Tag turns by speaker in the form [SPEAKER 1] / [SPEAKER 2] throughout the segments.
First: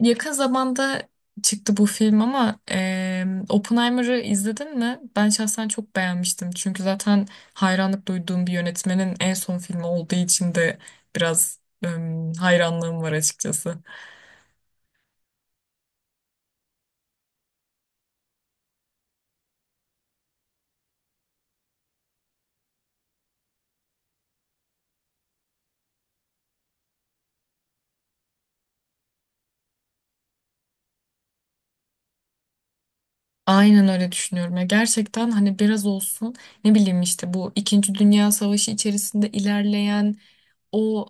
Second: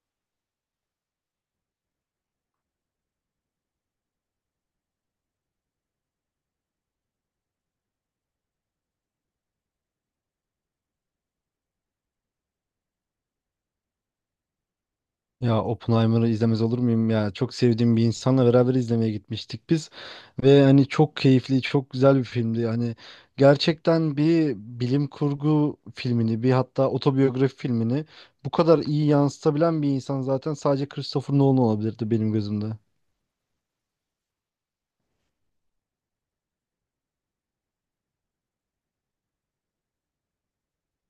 [SPEAKER 1] Yakın zamanda çıktı bu film ama Oppenheimer'ı izledin mi? Ben şahsen çok beğenmiştim. Çünkü zaten hayranlık duyduğum bir yönetmenin en son filmi olduğu için de biraz hayranlığım var açıkçası.
[SPEAKER 2] Ya Oppenheimer'ı izlemez olur muyum ya? Çok sevdiğim bir insanla beraber izlemeye gitmiştik biz. Ve hani çok keyifli, çok güzel bir filmdi. Hani gerçekten bir bilim kurgu filmini, bir hatta otobiyografi filmini bu kadar iyi yansıtabilen bir insan zaten sadece Christopher Nolan olabilirdi benim gözümde.
[SPEAKER 1] Aynen öyle düşünüyorum ya. Gerçekten hani biraz olsun ne bileyim işte bu İkinci Dünya Savaşı içerisinde ilerleyen o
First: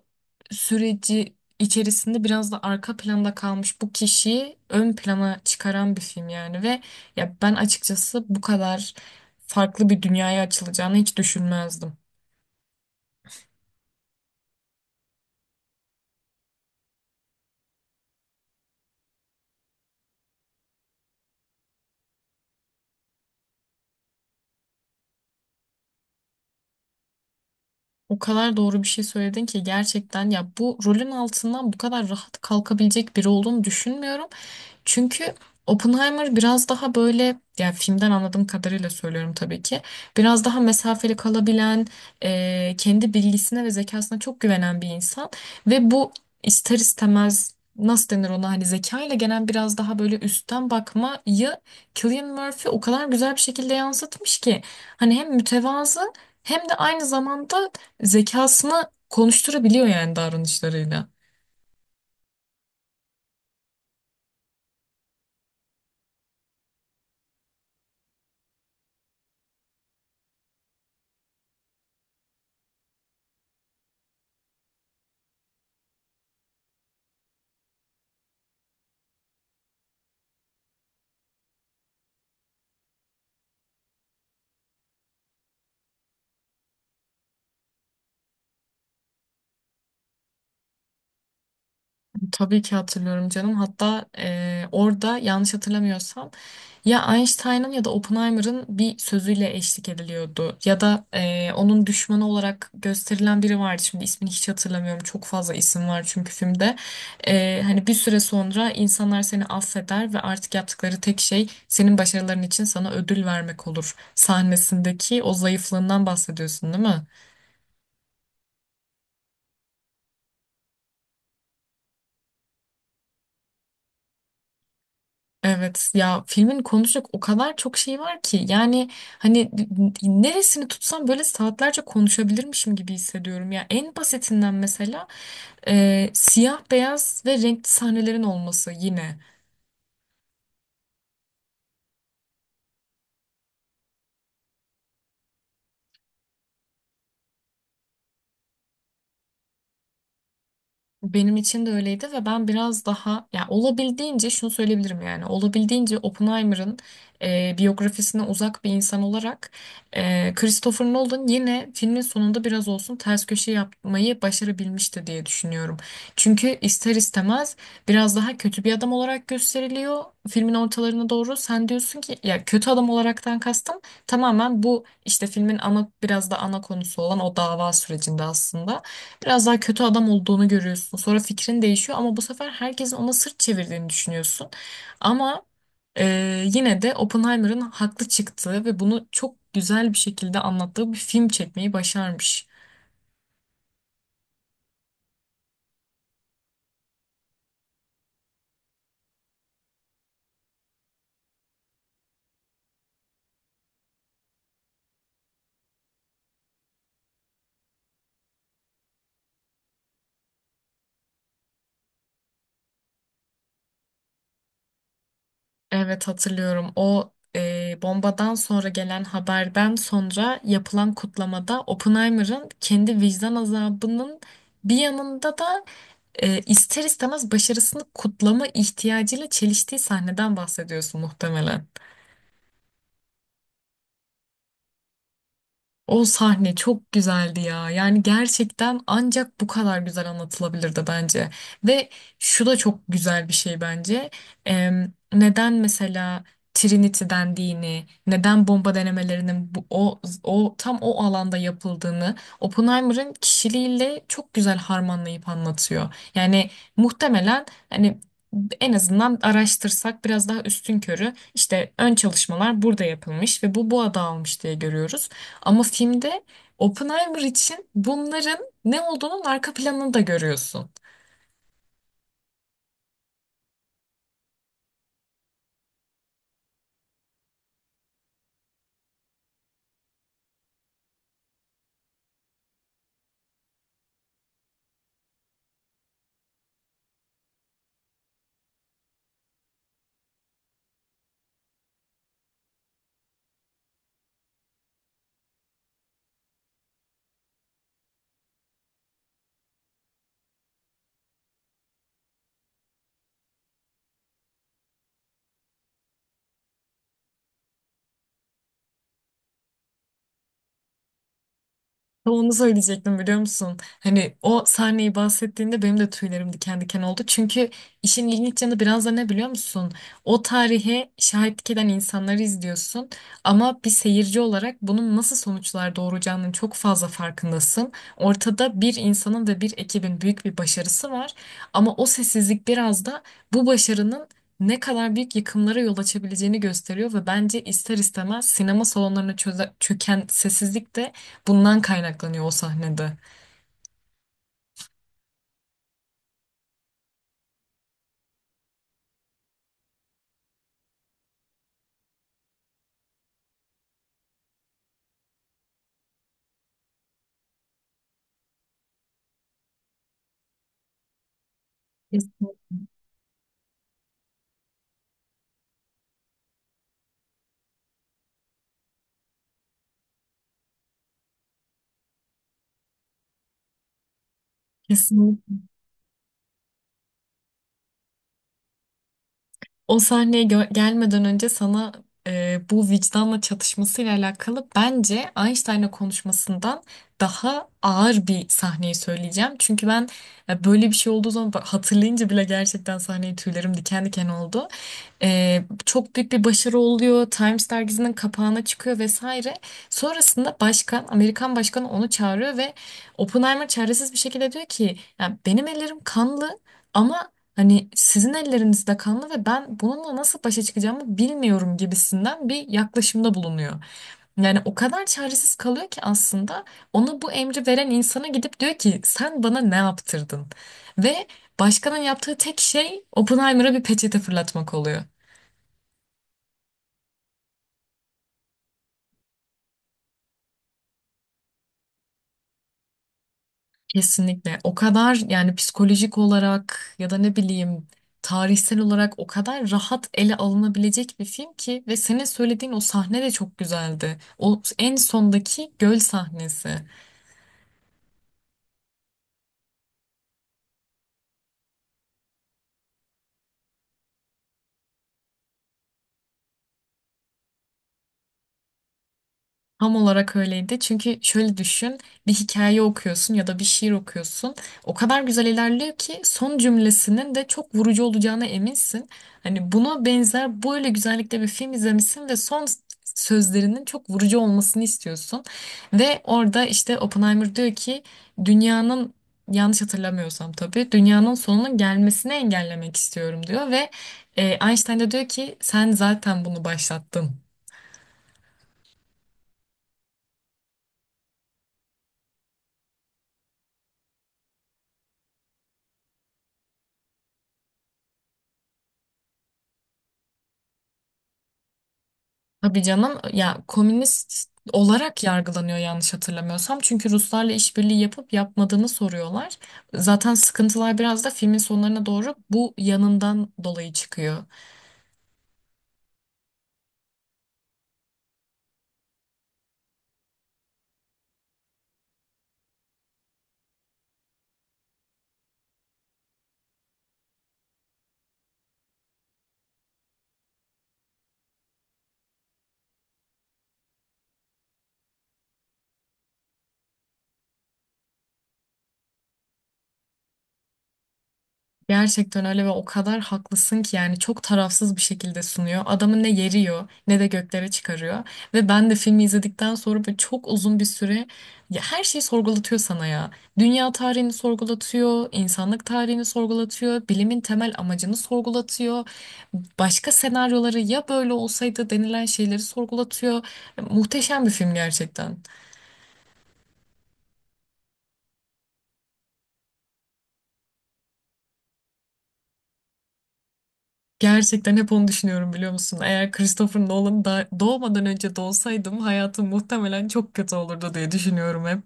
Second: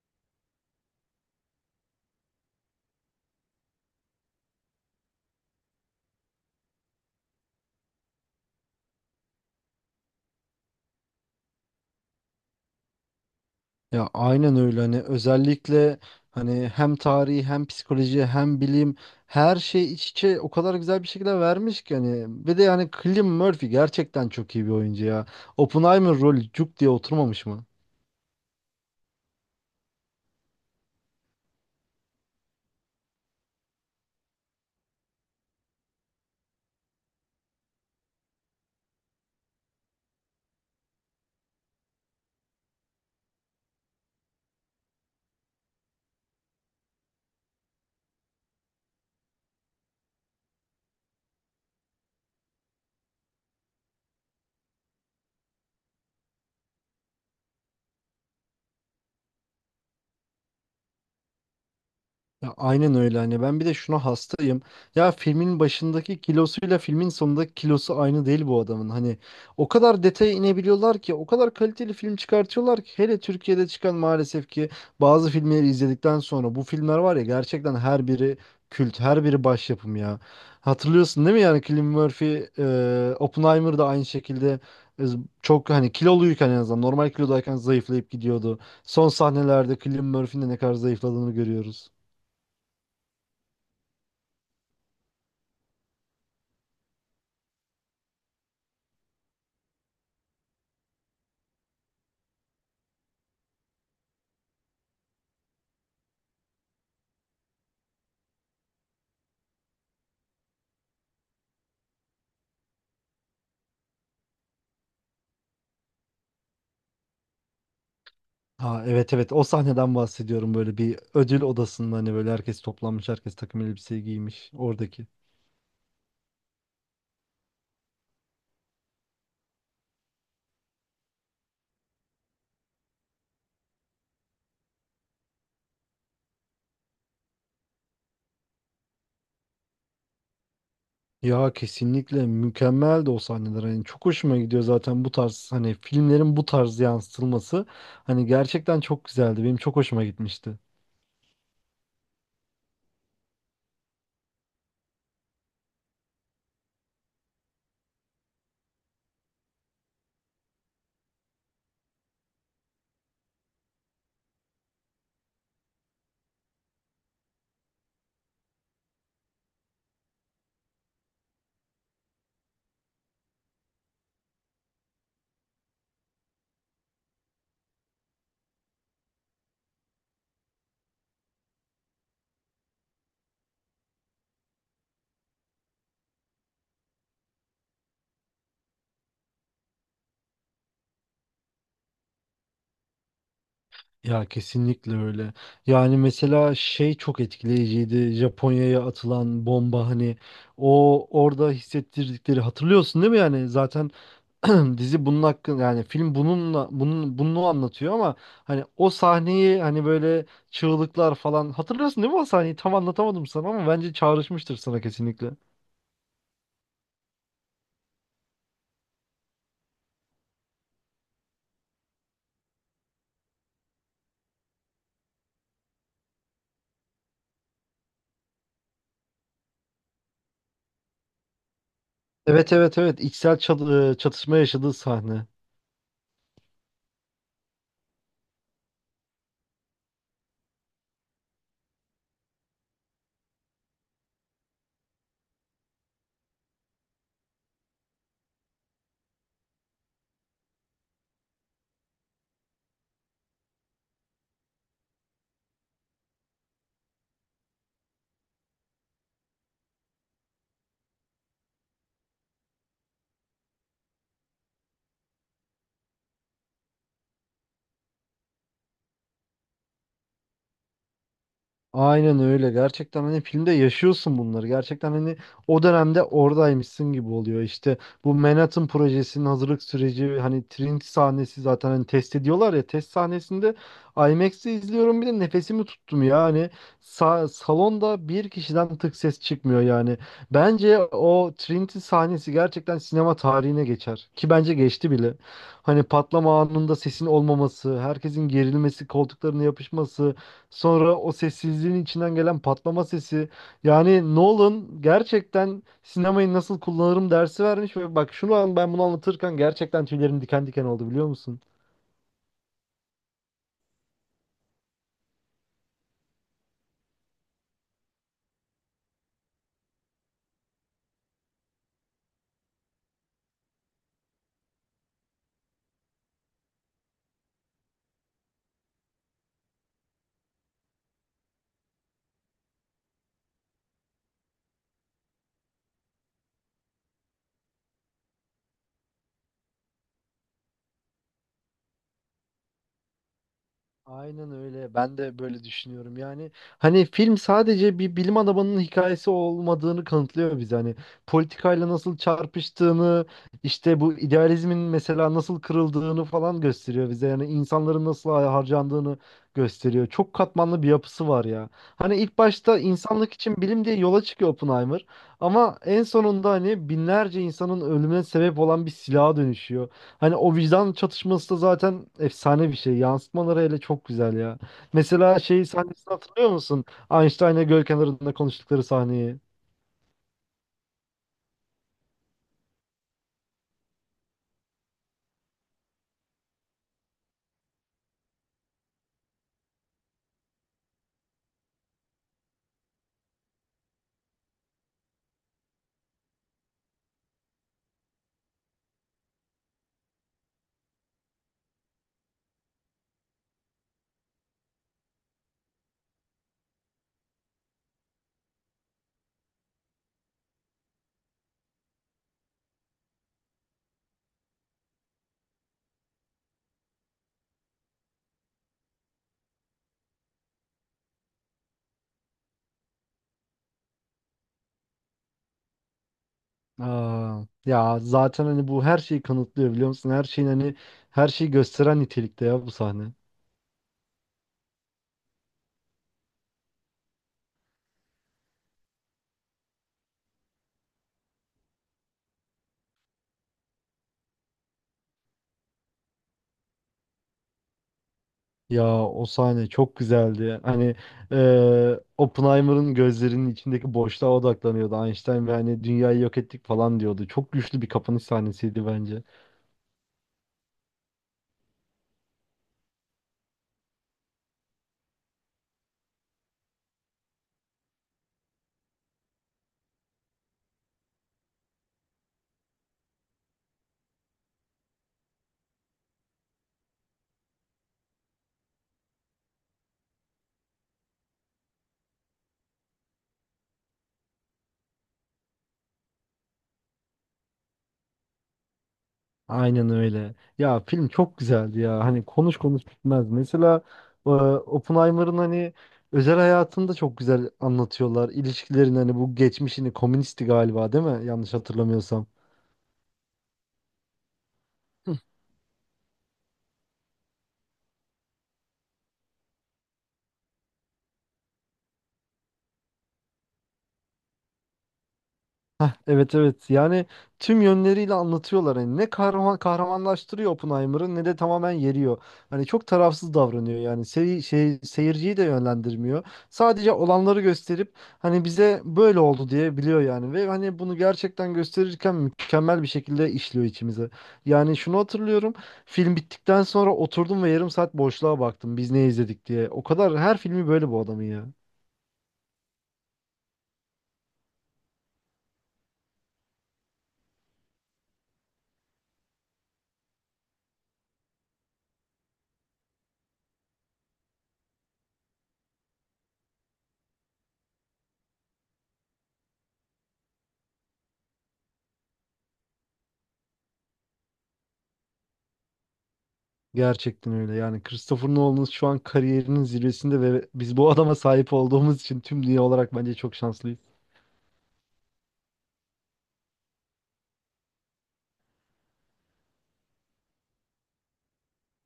[SPEAKER 1] süreci içerisinde biraz da arka planda kalmış bu kişiyi ön plana çıkaran bir film yani ve ya ben açıkçası bu kadar farklı bir dünyaya açılacağını hiç düşünmezdim.
[SPEAKER 2] Ya aynen öyle hani özellikle hani hem tarihi hem psikoloji hem bilim her şey iç içe o kadar güzel bir şekilde vermiş ki hani ve de yani Cillian Murphy gerçekten çok iyi bir oyuncu ya. Oppenheimer rolü cuk diye oturmamış mı?
[SPEAKER 1] O kadar doğru bir şey söyledin ki gerçekten ya bu rolün altından bu kadar rahat kalkabilecek biri olduğunu düşünmüyorum. Çünkü Oppenheimer biraz daha böyle, yani filmden anladığım kadarıyla söylüyorum tabii ki. Biraz daha mesafeli kalabilen, kendi bilgisine ve zekasına çok güvenen bir insan ve bu ister istemez nasıl denir ona, hani zekayla gelen biraz daha böyle üstten bakmayı Cillian Murphy o kadar güzel bir şekilde yansıtmış ki hani hem mütevazı hem de aynı zamanda zekasını konuşturabiliyor yani davranışlarıyla.
[SPEAKER 2] Ya aynen öyle hani ben bir de şuna hastayım. Ya filmin başındaki kilosuyla filmin sonundaki kilosu aynı değil bu adamın. Hani o kadar detaya inebiliyorlar ki o kadar kaliteli film çıkartıyorlar ki hele Türkiye'de çıkan maalesef ki bazı filmleri izledikten sonra bu filmler var ya gerçekten her biri kült, her biri başyapım ya. Hatırlıyorsun değil mi yani Cillian Murphy, Oppenheimer da aynı şekilde e, çok hani kiloluyken en azından normal kilodayken zayıflayıp gidiyordu. Son sahnelerde Cillian Murphy'nin de ne kadar zayıfladığını görüyoruz.
[SPEAKER 1] Tabii ki hatırlıyorum canım. Hatta orada yanlış hatırlamıyorsam ya Einstein'ın ya da Oppenheimer'ın bir sözüyle eşlik ediliyordu. Ya da onun düşmanı olarak gösterilen biri vardı. Şimdi ismini hiç hatırlamıyorum. Çok fazla isim var çünkü filmde. Hani bir süre sonra insanlar seni affeder ve artık yaptıkları tek şey senin başarıların için sana ödül vermek olur. Sahnesindeki o zayıflığından bahsediyorsun, değil mi?
[SPEAKER 2] Ha, evet, evet, o sahneden bahsediyorum, böyle bir ödül odasında hani böyle herkes toplanmış, herkes takım elbiseyi giymiş oradaki.
[SPEAKER 1] Evet ya filmin konuşacak o kadar çok şey var ki yani hani neresini tutsam böyle saatlerce konuşabilirmişim gibi hissediyorum. Ya en basitinden mesela siyah beyaz ve renkli sahnelerin olması yine.
[SPEAKER 2] Ya kesinlikle mükemmeldi o sahneler, hani çok hoşuma gidiyor zaten bu tarz, hani filmlerin bu tarz yansıtılması hani gerçekten çok güzeldi, benim çok hoşuma gitmişti.
[SPEAKER 1] Benim için de öyleydi ve ben biraz daha ya olabildiğince şunu söyleyebilirim, yani olabildiğince Oppenheimer'ın biyografisine uzak bir insan olarak Christopher Nolan yine filmin sonunda biraz olsun ters köşe yapmayı başarabilmişti diye düşünüyorum. Çünkü ister istemez biraz daha kötü bir adam olarak gösteriliyor filmin ortalarına doğru. Sen diyorsun ki ya, kötü adam olaraktan kastım tamamen bu işte filmin ana, biraz da ana konusu olan o dava sürecinde aslında. Biraz daha kötü adam olduğunu görüyorsun. Sonra fikrin değişiyor ama bu sefer herkesin ona sırt çevirdiğini düşünüyorsun. Ama yine de Oppenheimer'ın haklı çıktığı ve bunu çok güzel bir şekilde anlattığı bir film çekmeyi başarmış.
[SPEAKER 2] Ya kesinlikle öyle. Yani mesela şey çok etkileyiciydi, Japonya'ya atılan bomba, hani o orada hissettirdikleri, hatırlıyorsun değil mi yani zaten dizi bunun hakkında, yani film bununla bunun bunu anlatıyor, ama hani o sahneyi, hani böyle çığlıklar falan hatırlıyorsun değil mi o sahneyi? Tam anlatamadım sana ama bence çağrışmıştır sana kesinlikle.
[SPEAKER 1] Evet, hatırlıyorum. O bombadan sonra gelen haberden sonra yapılan kutlamada Oppenheimer'ın kendi vicdan azabının bir yanında da ister istemez başarısını kutlama ihtiyacıyla çeliştiği sahneden bahsediyorsun muhtemelen.
[SPEAKER 2] Evet, evet, evet, içsel çatışma yaşadığı sahne.
[SPEAKER 1] O sahne çok güzeldi ya. Yani gerçekten ancak bu kadar güzel anlatılabilirdi bence. Ve şu da çok güzel bir şey bence. Neden mesela Trinity dendiğini, neden bomba denemelerinin o tam o alanda yapıldığını Oppenheimer'ın kişiliğiyle çok güzel harmanlayıp anlatıyor. Yani muhtemelen hani en azından araştırsak biraz daha üstünkörü işte ön çalışmalar burada yapılmış ve bu adı almış diye görüyoruz. Ama filmde Oppenheimer için bunların ne olduğunun arka planını da görüyorsun.
[SPEAKER 2] Aynen öyle. Gerçekten hani filmde yaşıyorsun bunları. Gerçekten hani o dönemde oradaymışsın gibi oluyor. İşte bu Manhattan projesinin hazırlık süreci, hani Trinity sahnesi, zaten hani test ediyorlar ya, test sahnesinde IMAX'te izliyorum bir de, nefesimi tuttum ya. Hani salonda bir kişiden tık ses çıkmıyor yani. Bence o Trinity sahnesi gerçekten sinema tarihine geçer. Ki bence geçti bile. Hani patlama anında sesin olmaması, herkesin gerilmesi, koltuklarına yapışması, sonra o sessizliğin içinden gelen patlama sesi. Yani Nolan gerçekten sinemayı nasıl kullanırım dersi vermiş ve bak şu an ben bunu anlatırken gerçekten tüylerim diken diken oldu, biliyor musun?
[SPEAKER 1] Tam onu söyleyecektim, biliyor musun? Hani o sahneyi bahsettiğinde benim de tüylerim diken diken oldu. Çünkü işin ilginç yanı biraz da ne, biliyor musun? O tarihe şahitlik eden insanları izliyorsun. Ama bir seyirci olarak bunun nasıl sonuçlar doğuracağının çok fazla farkındasın. Ortada bir insanın ve bir ekibin büyük bir başarısı var. Ama o sessizlik biraz da bu başarının ne kadar büyük yıkımlara yol açabileceğini gösteriyor ve bence ister istemez sinema salonlarına çöken sessizlik de bundan kaynaklanıyor o sahnede.
[SPEAKER 2] Aynen öyle. Ben de böyle düşünüyorum. Yani hani film sadece bir bilim adamının hikayesi olmadığını kanıtlıyor bize. Hani politikayla nasıl çarpıştığını, işte bu idealizmin mesela nasıl kırıldığını falan gösteriyor bize. Yani insanların nasıl harcandığını gösteriyor. Çok katmanlı bir yapısı var ya. Hani ilk
[SPEAKER 1] Kesin.
[SPEAKER 2] başta insanlık için bilim diye yola çıkıyor Oppenheimer. Ama en sonunda hani binlerce insanın ölümüne sebep olan bir silaha dönüşüyor. Hani o vicdan çatışması da zaten efsane bir şey. Yansıtmaları hele çok güzel ya. Mesela
[SPEAKER 1] Kesin.
[SPEAKER 2] şeyi sahnesini hatırlıyor musun? Einstein'la göl kenarında konuştukları sahneyi.
[SPEAKER 1] O sahneye gelmeden önce sana bu vicdanla çatışmasıyla alakalı bence Einstein'la konuşmasından daha ağır bir sahneyi söyleyeceğim. Çünkü ben böyle bir şey olduğu zaman bak, hatırlayınca bile gerçekten sahneyi tüylerim diken diken oldu. Çok büyük bir başarı oluyor. Times dergisinin kapağına çıkıyor vesaire. Sonrasında başkan, Amerikan başkanı onu çağırıyor ve Oppenheimer çaresiz bir şekilde diyor ki ya, benim ellerim kanlı ama hani sizin elleriniz de kanlı ve ben bununla nasıl başa çıkacağımı bilmiyorum gibisinden bir yaklaşımda bulunuyor. Yani o kadar çaresiz kalıyor ki aslında ona bu emri veren insana gidip diyor ki sen bana ne yaptırdın? Ve başkanın yaptığı tek şey Oppenheimer'a bir peçete fırlatmak oluyor.
[SPEAKER 2] Aa, ya zaten hani bu her şeyi kanıtlıyor biliyor musun? Her şeyin hani her şeyi gösteren nitelikte ya bu sahne.
[SPEAKER 1] Kesinlikle. O kadar yani psikolojik olarak ya da ne bileyim tarihsel olarak o kadar rahat ele alınabilecek bir film ki ve senin söylediğin o sahne de çok güzeldi. O en sondaki göl sahnesi.
[SPEAKER 2] Ya o sahne çok güzeldi. Hani Oppenheimer'ın gözlerinin içindeki boşluğa odaklanıyordu Einstein ve hani dünyayı yok ettik falan diyordu. Çok güçlü bir kapanış sahnesiydi bence.
[SPEAKER 1] Tam olarak öyleydi. Çünkü şöyle düşün, bir hikaye okuyorsun ya da bir şiir okuyorsun. O kadar güzel ilerliyor ki son cümlesinin de çok vurucu olacağına eminsin. Hani buna benzer böyle güzellikte bir film izlemişsin ve son sözlerinin çok vurucu olmasını istiyorsun. Ve orada işte Oppenheimer diyor ki dünyanın, yanlış hatırlamıyorsam tabii, dünyanın sonunun gelmesini engellemek istiyorum diyor ve Einstein de diyor ki sen zaten bunu başlattın.
[SPEAKER 2] Aynen öyle. Ya film çok güzeldi ya. Hani konuş konuş bitmez. Mesela Oppenheimer'ın hani özel hayatını da çok güzel anlatıyorlar. İlişkilerin hani bu geçmişini, komünisti galiba değil mi? Yanlış hatırlamıyorsam.
[SPEAKER 1] Tabii canım, ya komünist olarak yargılanıyor yanlış hatırlamıyorsam. Çünkü Ruslarla işbirliği yapıp yapmadığını soruyorlar. Zaten sıkıntılar biraz da filmin sonlarına doğru bu yanından dolayı çıkıyor.
[SPEAKER 2] Heh, evet, evet, yani tüm yönleriyle anlatıyorlar, hani ne kahraman kahramanlaştırıyor Oppenheimer'ı ne de tamamen yeriyor. Hani çok tarafsız davranıyor, yani seri, şey seyirciyi de yönlendirmiyor. Sadece olanları gösterip hani bize böyle oldu diye biliyor yani, ve hani bunu gerçekten gösterirken mükemmel bir şekilde işliyor içimize. Yani şunu hatırlıyorum, film bittikten sonra oturdum ve yarım saat boşluğa baktım biz ne izledik diye. O kadar her filmi böyle bu adamın ya.
[SPEAKER 1] Gerçekten öyle ve o kadar haklısın ki yani çok tarafsız bir şekilde sunuyor. Adamı ne yeriyor ne de göklere çıkarıyor. Ve ben de filmi izledikten sonra böyle çok uzun bir süre ya her şeyi sorgulatıyor sana ya. Dünya tarihini sorgulatıyor, insanlık tarihini sorgulatıyor, bilimin temel amacını sorgulatıyor. Başka senaryoları, ya böyle olsaydı denilen şeyleri sorgulatıyor. Muhteşem bir film gerçekten.
[SPEAKER 2] Gerçekten öyle. Yani Christopher Nolan şu an kariyerinin zirvesinde ve biz bu adama sahip olduğumuz için tüm dünya olarak bence çok şanslıyız.
[SPEAKER 1] Gerçekten hep onu düşünüyorum, biliyor musun? Eğer Christopher Nolan da doğmadan önce doğsaydım hayatım muhtemelen çok kötü olurdu diye düşünüyorum hep.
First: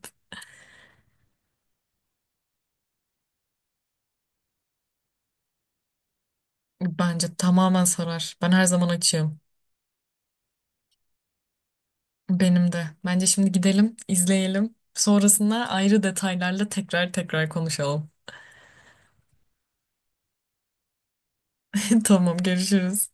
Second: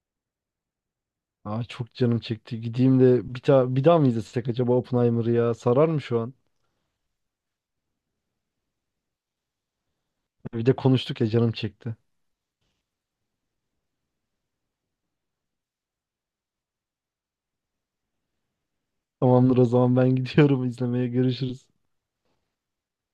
[SPEAKER 2] Aa, çok canım çekti. Gideyim de bir, bir daha mı izlesek acaba Oppenheimer'ı ya? Sarar mı şu an?
[SPEAKER 1] Bence tamamen sarar. Ben her zaman açığım.
[SPEAKER 2] Bir de konuştuk ya, canım çekti.
[SPEAKER 1] Benim de. Bence şimdi gidelim, izleyelim. Sonrasında ayrı detaylarla tekrar tekrar konuşalım.
[SPEAKER 2] Tamamdır, o zaman ben gidiyorum izlemeye. Görüşürüz.
[SPEAKER 1] Tamam, görüşürüz.